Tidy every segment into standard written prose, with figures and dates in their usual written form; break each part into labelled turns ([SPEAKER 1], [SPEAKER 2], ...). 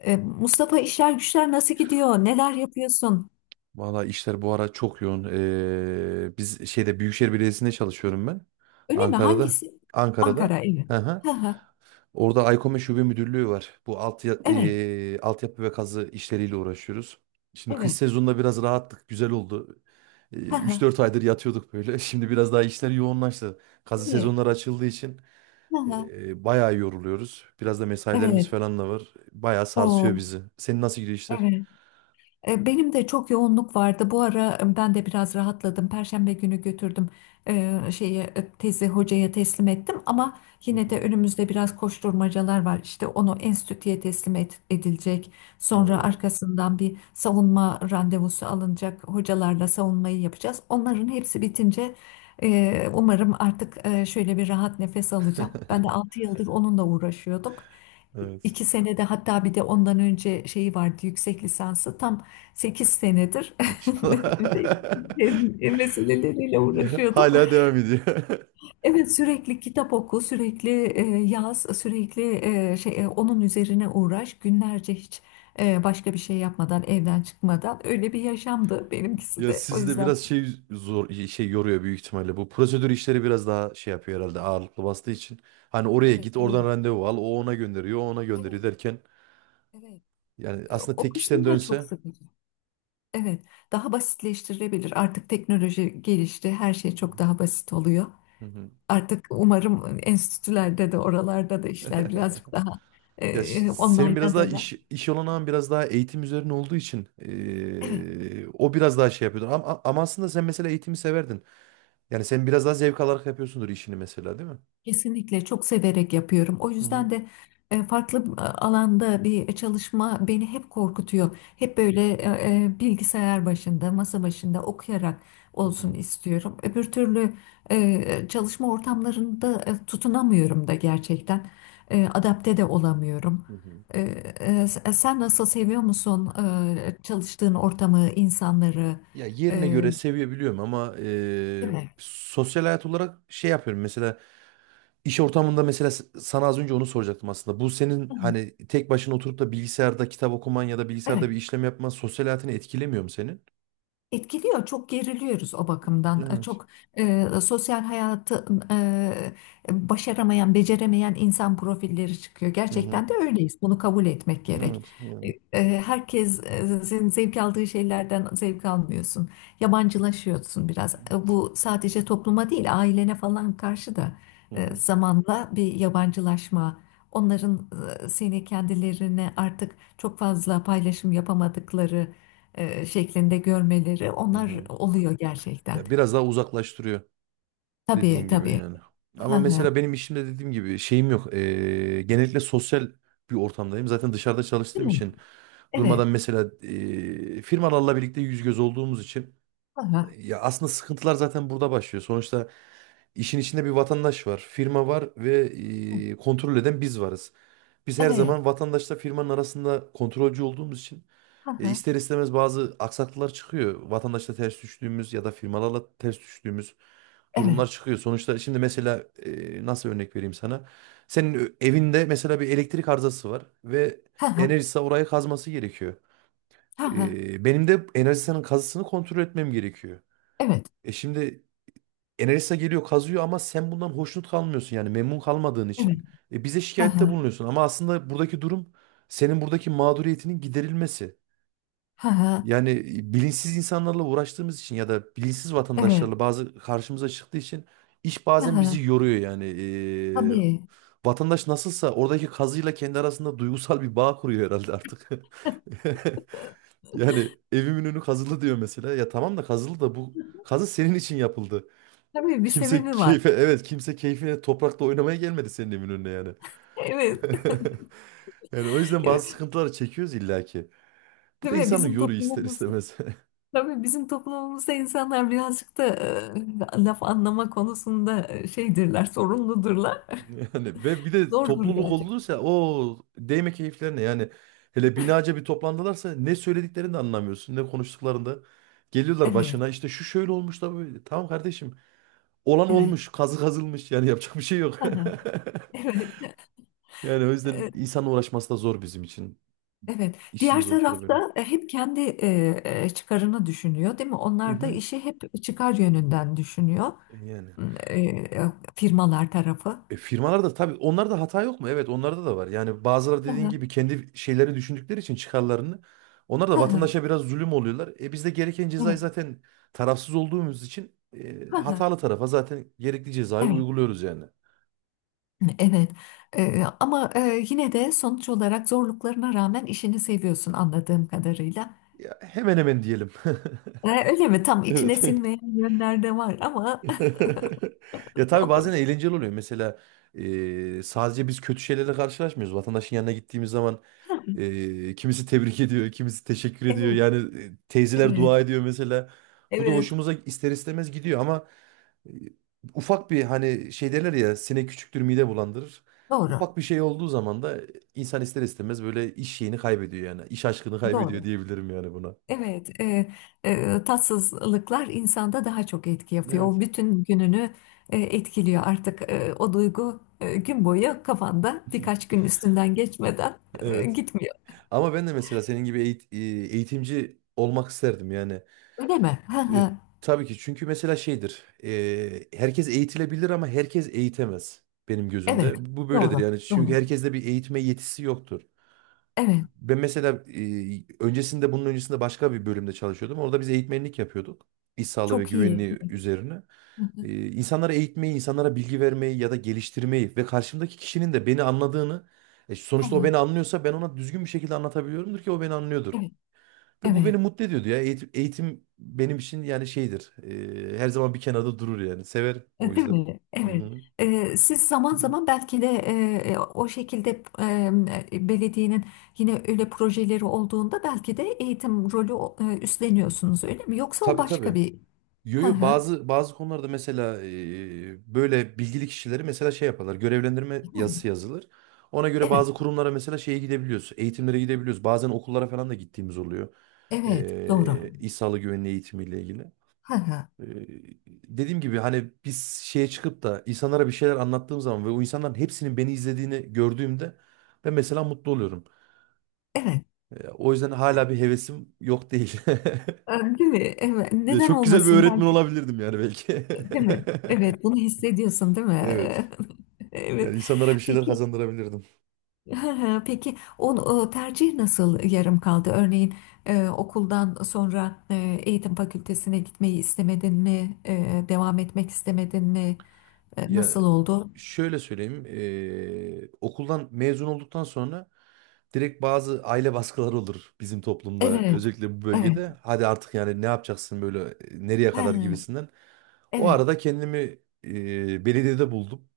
[SPEAKER 1] Mustafa, işler güçler nasıl gidiyor? Neler yapıyorsun?
[SPEAKER 2] Valla işler bu ara çok yoğun. Biz Büyükşehir Belediyesi'nde çalışıyorum ben.
[SPEAKER 1] Öyle mi?
[SPEAKER 2] Ankara'da.
[SPEAKER 1] Hangisi? Ankara,
[SPEAKER 2] Ankara'da.
[SPEAKER 1] evet.
[SPEAKER 2] Hı hı.
[SPEAKER 1] Hı hı.
[SPEAKER 2] Orada Aykome Şube Müdürlüğü var. Bu
[SPEAKER 1] Evet,
[SPEAKER 2] altyapı ve kazı işleriyle uğraşıyoruz. Şimdi kış
[SPEAKER 1] evet.
[SPEAKER 2] sezonunda biraz rahattık. Güzel oldu.
[SPEAKER 1] Hı hı.
[SPEAKER 2] 3-4 aydır yatıyorduk böyle. Şimdi biraz daha işler yoğunlaştı. Kazı
[SPEAKER 1] Evet,
[SPEAKER 2] sezonları açıldığı için
[SPEAKER 1] hı hı.
[SPEAKER 2] bayağı yoruluyoruz. Biraz da mesailerimiz
[SPEAKER 1] Evet.
[SPEAKER 2] falan da var. Bayağı sarsıyor
[SPEAKER 1] O,
[SPEAKER 2] bizi. Senin nasıl gidiyor işler?
[SPEAKER 1] evet. Benim de çok yoğunluk vardı. Bu ara ben de biraz rahatladım. Perşembe günü götürdüm şeyi tezi hocaya teslim ettim, ama
[SPEAKER 2] Hı
[SPEAKER 1] yine de
[SPEAKER 2] hı.
[SPEAKER 1] önümüzde biraz koşturmacalar var. İşte onu enstitüye edilecek. Sonra
[SPEAKER 2] Oo.
[SPEAKER 1] arkasından bir savunma randevusu alınacak. Hocalarla savunmayı yapacağız. Onların hepsi bitince umarım artık şöyle bir rahat nefes alacağım. Ben de 6 yıldır onunla uğraşıyordum.
[SPEAKER 2] Evet.
[SPEAKER 1] 2 senede hatta bir de ondan önce şeyi vardı yüksek lisansı. Tam 8 senedir
[SPEAKER 2] Maşallah.
[SPEAKER 1] meseleleriyle
[SPEAKER 2] Ya,
[SPEAKER 1] uğraşıyordum.
[SPEAKER 2] hala devam ediyor.
[SPEAKER 1] Evet, sürekli kitap oku, sürekli yaz, sürekli şey onun üzerine uğraş. Günlerce hiç başka bir şey yapmadan, evden çıkmadan öyle bir yaşamdı benimkisi
[SPEAKER 2] Ya
[SPEAKER 1] de. O
[SPEAKER 2] sizi de
[SPEAKER 1] yüzden
[SPEAKER 2] biraz zor yoruyor büyük ihtimalle. Bu prosedür işleri biraz daha yapıyor herhalde ağırlıklı bastığı için. Hani oraya git,
[SPEAKER 1] evet,
[SPEAKER 2] oradan randevu al, o ona gönderiyor, o ona gönderiyor
[SPEAKER 1] evet,
[SPEAKER 2] derken
[SPEAKER 1] evet.
[SPEAKER 2] yani aslında
[SPEAKER 1] O
[SPEAKER 2] tek kişiden
[SPEAKER 1] kısmı da çok
[SPEAKER 2] dönse.
[SPEAKER 1] sıkıcı. Evet, daha basitleştirilebilir. Artık teknoloji gelişti, her şey çok daha basit oluyor.
[SPEAKER 2] Hı hı.
[SPEAKER 1] Artık umarım enstitülerde de oralarda da işler birazcık daha
[SPEAKER 2] Senin biraz
[SPEAKER 1] online'a
[SPEAKER 2] daha
[SPEAKER 1] döner.
[SPEAKER 2] iş olanağın biraz daha eğitim üzerine olduğu için
[SPEAKER 1] Evet.
[SPEAKER 2] o biraz daha yapıyordur. Ama aslında sen mesela eğitimi severdin. Yani sen biraz daha zevk alarak yapıyorsundur işini mesela, değil mi?
[SPEAKER 1] Kesinlikle çok severek yapıyorum. O
[SPEAKER 2] Hı hı.
[SPEAKER 1] yüzden de farklı alanda bir çalışma beni hep korkutuyor. Hep böyle bilgisayar başında, masa başında okuyarak
[SPEAKER 2] Hı
[SPEAKER 1] olsun
[SPEAKER 2] hı.
[SPEAKER 1] istiyorum. Öbür türlü çalışma ortamlarında tutunamıyorum da gerçekten. Adapte de olamıyorum.
[SPEAKER 2] Hı hı.
[SPEAKER 1] E, Sen nasıl, seviyor musun çalıştığın ortamı, insanları?
[SPEAKER 2] Ya yerine
[SPEAKER 1] E,
[SPEAKER 2] göre sevebiliyorum ama
[SPEAKER 1] Değil mi?
[SPEAKER 2] sosyal hayat olarak yapıyorum. Mesela iş ortamında mesela sana az önce onu soracaktım aslında. Bu senin hani tek başına oturup da bilgisayarda kitap okuman ya da bilgisayarda
[SPEAKER 1] Evet.
[SPEAKER 2] bir işlem yapman sosyal hayatını etkilemiyor mu senin?
[SPEAKER 1] Etkiliyor, çok geriliyoruz o bakımdan.
[SPEAKER 2] Evet.
[SPEAKER 1] Çok sosyal hayatı e, başaramayan, beceremeyen insan profilleri çıkıyor.
[SPEAKER 2] Hı hı.
[SPEAKER 1] Gerçekten de öyleyiz. Bunu kabul etmek gerek.
[SPEAKER 2] Evet yani.
[SPEAKER 1] Herkesin zevk aldığı şeylerden zevk almıyorsun. Yabancılaşıyorsun biraz. Bu sadece topluma değil, ailene falan karşı da
[SPEAKER 2] Hı hı.
[SPEAKER 1] zamanla bir yabancılaşma. Onların seni kendilerine artık çok fazla paylaşım yapamadıkları şeklinde görmeleri
[SPEAKER 2] Hı
[SPEAKER 1] onlar
[SPEAKER 2] hı.
[SPEAKER 1] oluyor gerçekten.
[SPEAKER 2] Ya biraz daha uzaklaştırıyor.
[SPEAKER 1] Tabii,
[SPEAKER 2] Dediğin gibi
[SPEAKER 1] tabii.
[SPEAKER 2] yani.
[SPEAKER 1] Hı
[SPEAKER 2] Ama mesela
[SPEAKER 1] hı.
[SPEAKER 2] benim işimde dediğim gibi şeyim yok. Genellikle sosyal bir ortamdayım. Zaten dışarıda
[SPEAKER 1] Değil
[SPEAKER 2] çalıştığım
[SPEAKER 1] mi?
[SPEAKER 2] için
[SPEAKER 1] Evet.
[SPEAKER 2] durmadan mesela firmalarla birlikte yüz göz olduğumuz için
[SPEAKER 1] Hı hı.
[SPEAKER 2] ya aslında sıkıntılar zaten burada başlıyor. Sonuçta işin içinde bir vatandaş var, firma var ve kontrol eden biz varız. Biz her
[SPEAKER 1] Evet.
[SPEAKER 2] zaman vatandaşla firmanın arasında kontrolcü olduğumuz için
[SPEAKER 1] Hı hı.
[SPEAKER 2] ister istemez bazı aksaklıklar çıkıyor. Vatandaşla ters düştüğümüz ya da firmalarla ters düştüğümüz
[SPEAKER 1] Evet.
[SPEAKER 2] durumlar çıkıyor. Sonuçta şimdi mesela, nasıl örnek vereyim sana? Evinde mesela bir elektrik arızası var ve
[SPEAKER 1] Hı hı.
[SPEAKER 2] Enerjisa orayı kazması gerekiyor.
[SPEAKER 1] Hı hı.
[SPEAKER 2] Benim de Enerjisa'nın kazısını kontrol etmem gerekiyor.
[SPEAKER 1] Evet.
[SPEAKER 2] Şimdi Enerjisa geliyor kazıyor ama sen bundan hoşnut kalmıyorsun, yani memnun kalmadığın
[SPEAKER 1] Evet.
[SPEAKER 2] için bize
[SPEAKER 1] Hı
[SPEAKER 2] şikayette
[SPEAKER 1] hı.
[SPEAKER 2] bulunuyorsun. Ama aslında buradaki durum senin buradaki mağduriyetinin giderilmesi.
[SPEAKER 1] Hı hı.
[SPEAKER 2] Yani bilinçsiz insanlarla uğraştığımız için ya da bilinçsiz
[SPEAKER 1] Evet.
[SPEAKER 2] vatandaşlarla bazı karşımıza çıktığı için iş
[SPEAKER 1] Hı
[SPEAKER 2] bazen
[SPEAKER 1] hı.
[SPEAKER 2] bizi yoruyor yani.
[SPEAKER 1] Tabii.
[SPEAKER 2] Vatandaş nasılsa oradaki kazıyla kendi arasında duygusal bir bağ kuruyor herhalde artık. Yani evimin önü kazılı diyor mesela. Ya tamam da kazılı da bu kazı senin için yapıldı.
[SPEAKER 1] Tabii bir
[SPEAKER 2] Kimse
[SPEAKER 1] sebebi var.
[SPEAKER 2] keyfe, evet, kimse keyfine toprakla oynamaya gelmedi senin evin önüne yani.
[SPEAKER 1] Evet.
[SPEAKER 2] Yani o yüzden bazı
[SPEAKER 1] Evet.
[SPEAKER 2] sıkıntıları çekiyoruz illaki. Bu
[SPEAKER 1] Değil
[SPEAKER 2] da
[SPEAKER 1] mi?
[SPEAKER 2] insanı
[SPEAKER 1] Bizim
[SPEAKER 2] yoruyor ister
[SPEAKER 1] toplumumuz
[SPEAKER 2] istemez.
[SPEAKER 1] tabii bizim toplumumuzda insanlar birazcık da laf anlama konusunda şeydirler, sorunludurlar.
[SPEAKER 2] Yani ve bir de
[SPEAKER 1] Zordur
[SPEAKER 2] topluluk
[SPEAKER 1] gerçekten.
[SPEAKER 2] olursa o değme keyiflerine, yani hele binaca bir toplandılarsa ne söylediklerini de anlamıyorsun ne konuştuklarında. Geliyorlar
[SPEAKER 1] Evet.
[SPEAKER 2] başına, işte şu şöyle olmuş da böyle. Tamam kardeşim, olan
[SPEAKER 1] Evet.
[SPEAKER 2] olmuş, kazı kazılmış, yani yapacak bir şey yok.
[SPEAKER 1] Hı. Evet.
[SPEAKER 2] Yani o yüzden
[SPEAKER 1] E,
[SPEAKER 2] insan uğraşması da zor bizim için.
[SPEAKER 1] Evet.
[SPEAKER 2] İşimiz
[SPEAKER 1] Diğer
[SPEAKER 2] olur böyle.
[SPEAKER 1] tarafta hep kendi çıkarını düşünüyor, değil mi?
[SPEAKER 2] Hı
[SPEAKER 1] Onlar da
[SPEAKER 2] hı.
[SPEAKER 1] işi hep çıkar yönünden düşünüyor.
[SPEAKER 2] Yani.
[SPEAKER 1] Firmalar tarafı.
[SPEAKER 2] Firmalarda tabii, onlarda hata yok mu? Evet, onlarda da var. Yani bazıları
[SPEAKER 1] Hı
[SPEAKER 2] dediğin
[SPEAKER 1] hı,
[SPEAKER 2] gibi kendi şeylerini düşündükleri için, çıkarlarını. Onlar da
[SPEAKER 1] hı hı.
[SPEAKER 2] vatandaşa biraz zulüm oluyorlar. E biz de gereken cezayı
[SPEAKER 1] Evet.
[SPEAKER 2] zaten tarafsız olduğumuz için
[SPEAKER 1] Hı hı.
[SPEAKER 2] hatalı tarafa zaten gerekli cezayı
[SPEAKER 1] Evet.
[SPEAKER 2] uyguluyoruz yani.
[SPEAKER 1] Evet. Ama yine de sonuç olarak zorluklarına rağmen işini seviyorsun, anladığım kadarıyla.
[SPEAKER 2] Ya, hemen hemen diyelim.
[SPEAKER 1] Öyle mi? Tam içine
[SPEAKER 2] Evet.
[SPEAKER 1] sinmeyen yönler de var, ama
[SPEAKER 2] Ya tabii
[SPEAKER 1] doğru.
[SPEAKER 2] bazen eğlenceli oluyor. Mesela sadece biz kötü şeylerle karşılaşmıyoruz. Vatandaşın yanına gittiğimiz zaman kimisi tebrik ediyor, kimisi teşekkür ediyor.
[SPEAKER 1] Evet.
[SPEAKER 2] Yani teyzeler
[SPEAKER 1] Evet.
[SPEAKER 2] dua ediyor mesela. Bu da
[SPEAKER 1] Evet.
[SPEAKER 2] hoşumuza ister istemez gidiyor ama e, ufak bir, hani şey derler ya, sinek küçüktür mide bulandırır.
[SPEAKER 1] Doğru.
[SPEAKER 2] Ufak bir şey olduğu zaman da insan ister istemez böyle iş şeyini kaybediyor yani. İş aşkını kaybediyor
[SPEAKER 1] Doğru.
[SPEAKER 2] diyebilirim yani buna.
[SPEAKER 1] Evet, tatsızlıklar insanda daha çok etki yapıyor. O
[SPEAKER 2] Evet.
[SPEAKER 1] bütün gününü etkiliyor artık. O duygu gün boyu kafanda, birkaç gün üstünden geçmeden
[SPEAKER 2] Evet.
[SPEAKER 1] gitmiyor.
[SPEAKER 2] Ama ben de mesela senin gibi eğitimci olmak isterdim yani.
[SPEAKER 1] Öyle mi? Hı
[SPEAKER 2] E,
[SPEAKER 1] hı.
[SPEAKER 2] tabii ki, çünkü mesela şeydir. Herkes eğitilebilir ama herkes eğitemez benim
[SPEAKER 1] Evet,
[SPEAKER 2] gözümde. Bu böyledir
[SPEAKER 1] doğru,
[SPEAKER 2] yani. Çünkü
[SPEAKER 1] doğru.
[SPEAKER 2] herkeste bir eğitme yetisi yoktur.
[SPEAKER 1] Evet,
[SPEAKER 2] Ben mesela öncesinde, bunun öncesinde başka bir bölümde çalışıyordum. Orada biz eğitmenlik yapıyorduk. İş sağlığı ve
[SPEAKER 1] çok iyi.
[SPEAKER 2] güvenliği
[SPEAKER 1] Evet.
[SPEAKER 2] üzerine.
[SPEAKER 1] Hı hı.
[SPEAKER 2] İnsanlara eğitmeyi, insanlara bilgi vermeyi ya da geliştirmeyi ve karşımdaki kişinin de beni anladığını,
[SPEAKER 1] Hı
[SPEAKER 2] sonuçta o
[SPEAKER 1] hı.
[SPEAKER 2] beni anlıyorsa ben ona düzgün bir şekilde anlatabiliyorumdur ki o beni anlıyordur.
[SPEAKER 1] Evet.
[SPEAKER 2] Ve bu
[SPEAKER 1] Evet.
[SPEAKER 2] beni mutlu ediyordu ya. Eğitim, eğitim benim için yani şeydir. Her zaman bir kenarda durur yani. Severim o
[SPEAKER 1] Değil
[SPEAKER 2] yüzden.
[SPEAKER 1] mi?
[SPEAKER 2] Hı
[SPEAKER 1] Evet.
[SPEAKER 2] hı.
[SPEAKER 1] Siz zaman zaman belki de o şekilde belediyenin yine öyle projeleri olduğunda belki de eğitim rolü üstleniyorsunuz, öyle mi? Yoksa o
[SPEAKER 2] Tabii tabii.
[SPEAKER 1] başka bir...
[SPEAKER 2] Yo
[SPEAKER 1] Hı
[SPEAKER 2] yo,
[SPEAKER 1] hı.
[SPEAKER 2] bazı konularda mesela böyle bilgili kişileri mesela yaparlar. Görevlendirme yazısı yazılır. Ona göre
[SPEAKER 1] Evet,
[SPEAKER 2] bazı kurumlara mesela gidebiliyoruz. Eğitimlere gidebiliyoruz. Bazen okullara falan da gittiğimiz oluyor.
[SPEAKER 1] evet, doğru.
[SPEAKER 2] E, İş Sağlığı Güvenliği eğitimiyle ilgili.
[SPEAKER 1] Hı hı.
[SPEAKER 2] Ee, Dediğim gibi, hani biz çıkıp da insanlara bir şeyler anlattığım zaman ve o insanların hepsinin beni izlediğini gördüğümde ben mesela mutlu oluyorum.
[SPEAKER 1] Evet.
[SPEAKER 2] O yüzden hala bir hevesim yok değil.
[SPEAKER 1] Ee, Değil mi? Evet.
[SPEAKER 2] Ya,
[SPEAKER 1] Neden
[SPEAKER 2] çok güzel bir
[SPEAKER 1] olmasın,
[SPEAKER 2] öğretmen
[SPEAKER 1] belki?
[SPEAKER 2] olabilirdim yani belki.
[SPEAKER 1] Değil mi? Evet, bunu hissediyorsun, değil mi?
[SPEAKER 2] Evet.
[SPEAKER 1] Evet.
[SPEAKER 2] Yani insanlara bir şeyler
[SPEAKER 1] Peki.
[SPEAKER 2] kazandırabilirdim.
[SPEAKER 1] Hı hı. Peki, o tercih nasıl yarım kaldı? Örneğin okuldan sonra eğitim fakültesine gitmeyi istemedin mi? Devam etmek istemedin mi?
[SPEAKER 2] Ya
[SPEAKER 1] Nasıl oldu?
[SPEAKER 2] şöyle söyleyeyim, okuldan mezun olduktan sonra direkt bazı aile baskıları olur bizim toplumda,
[SPEAKER 1] Evet,
[SPEAKER 2] özellikle bu
[SPEAKER 1] evet.
[SPEAKER 2] bölgede. Hadi artık yani ne yapacaksın böyle, nereye
[SPEAKER 1] Ha,
[SPEAKER 2] kadar gibisinden. O
[SPEAKER 1] evet,
[SPEAKER 2] arada kendimi belediyede buldum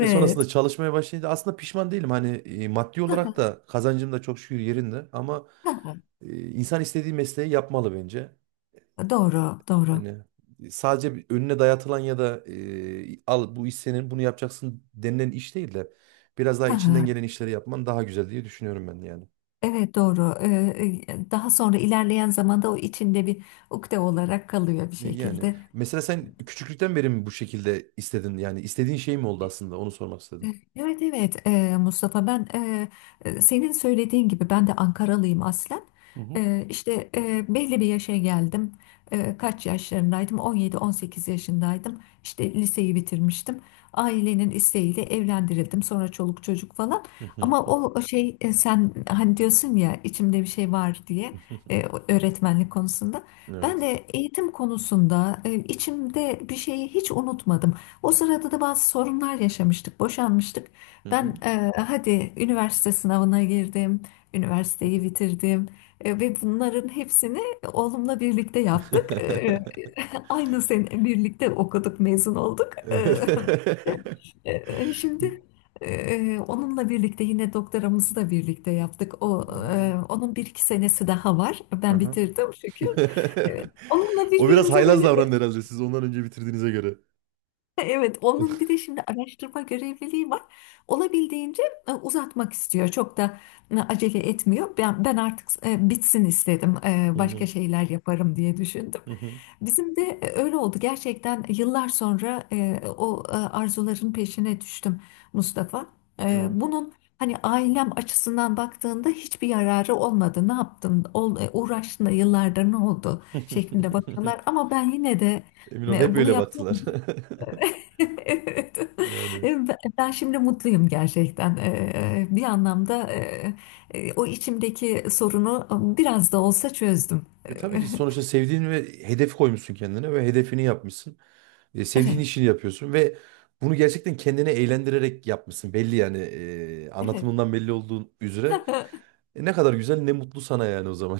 [SPEAKER 2] ve sonrasında çalışmaya başlayınca aslında pişman değilim. Hani maddi olarak da kazancım da çok şükür yerinde ama
[SPEAKER 1] Ha,
[SPEAKER 2] insan istediği mesleği yapmalı bence.
[SPEAKER 1] doğru, doğru.
[SPEAKER 2] Yani sadece bir önüne dayatılan ya da, al bu iş senin, bunu yapacaksın denilen iş değil de biraz daha içinden
[SPEAKER 1] Ha,
[SPEAKER 2] gelen işleri yapman daha güzel diye düşünüyorum ben yani.
[SPEAKER 1] evet, doğru. Daha sonra ilerleyen zamanda o içinde bir ukde olarak kalıyor bir
[SPEAKER 2] Yani
[SPEAKER 1] şekilde.
[SPEAKER 2] mesela sen küçüklükten beri mi bu şekilde istedin, yani istediğin şey mi oldu aslında, onu sormak istedim.
[SPEAKER 1] Evet, evet, Mustafa, ben senin söylediğin gibi ben de Ankaralıyım aslen.
[SPEAKER 2] Hı hı.
[SPEAKER 1] İşte belli bir yaşa geldim. Kaç yaşlarındaydım? 17-18 yaşındaydım. İşte liseyi bitirmiştim. Ailenin isteğiyle evlendirildim. Sonra çoluk çocuk falan.
[SPEAKER 2] Hı hı.
[SPEAKER 1] Ama o şey, sen hani diyorsun ya, içimde bir şey var diye e, öğretmenlik konusunda. Ben
[SPEAKER 2] Evet.
[SPEAKER 1] de eğitim konusunda içimde bir şeyi hiç unutmadım. O sırada da bazı sorunlar yaşamıştık, boşanmıştık.
[SPEAKER 2] Hı
[SPEAKER 1] Ben
[SPEAKER 2] hı.
[SPEAKER 1] hadi üniversite sınavına girdim, üniversiteyi bitirdim. Ve bunların hepsini oğlumla birlikte yaptık. Aynı sene birlikte okuduk, mezun olduk.
[SPEAKER 2] Evet.
[SPEAKER 1] İşte, şimdi onunla birlikte yine doktoramızı da birlikte yaptık. O,
[SPEAKER 2] Hmm.
[SPEAKER 1] onun bir iki senesi daha var. Ben
[SPEAKER 2] Aha.
[SPEAKER 1] bitirdim şükür. E, Onunla
[SPEAKER 2] O biraz
[SPEAKER 1] birbirimize
[SPEAKER 2] haylaz
[SPEAKER 1] böyle...
[SPEAKER 2] davrandı herhalde, siz ondan önce bitirdiğinize göre.
[SPEAKER 1] Evet, onun bir de şimdi araştırma görevliliği var. Olabildiğince uzatmak istiyor. Çok da acele etmiyor. Ben artık bitsin istedim.
[SPEAKER 2] Hı
[SPEAKER 1] Başka
[SPEAKER 2] hı.
[SPEAKER 1] şeyler yaparım diye düşündüm.
[SPEAKER 2] Hı hı.
[SPEAKER 1] Bizim de öyle oldu. Gerçekten yıllar sonra o arzuların peşine düştüm, Mustafa.
[SPEAKER 2] Evet.
[SPEAKER 1] Bunun, hani, ailem açısından baktığında hiçbir yararı olmadı. Ne yaptın? Uğraştın da yıllardır ne oldu, şeklinde bakıyorlar. Ama ben yine de
[SPEAKER 2] Emin ol hep
[SPEAKER 1] bunu
[SPEAKER 2] öyle
[SPEAKER 1] yaptım.
[SPEAKER 2] baktılar.
[SPEAKER 1] Evet.
[SPEAKER 2] Yani,
[SPEAKER 1] Ben şimdi mutluyum gerçekten. Bir anlamda o içimdeki sorunu biraz da olsa çözdüm.
[SPEAKER 2] E tabii ki sonuçta sevdiğin ve hedef koymuşsun kendine ve hedefini yapmışsın. Sevdiğin
[SPEAKER 1] Evet,
[SPEAKER 2] işini yapıyorsun ve bunu gerçekten kendini eğlendirerek yapmışsın. Belli yani,
[SPEAKER 1] evet.
[SPEAKER 2] anlatımından belli olduğun üzere. E, ne kadar güzel, ne mutlu sana yani o zaman.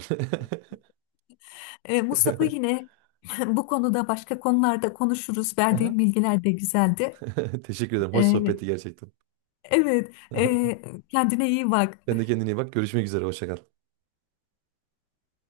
[SPEAKER 1] Mustafa, yine bu konuda, başka konularda konuşuruz.
[SPEAKER 2] Aha.
[SPEAKER 1] Verdiğim bilgiler de güzeldi.
[SPEAKER 2] Teşekkür ederim. Hoş
[SPEAKER 1] Ee,
[SPEAKER 2] sohbetti gerçekten.
[SPEAKER 1] Evet, kendine iyi bak.
[SPEAKER 2] Sen de kendine iyi bak. Görüşmek üzere. Hoşça kal.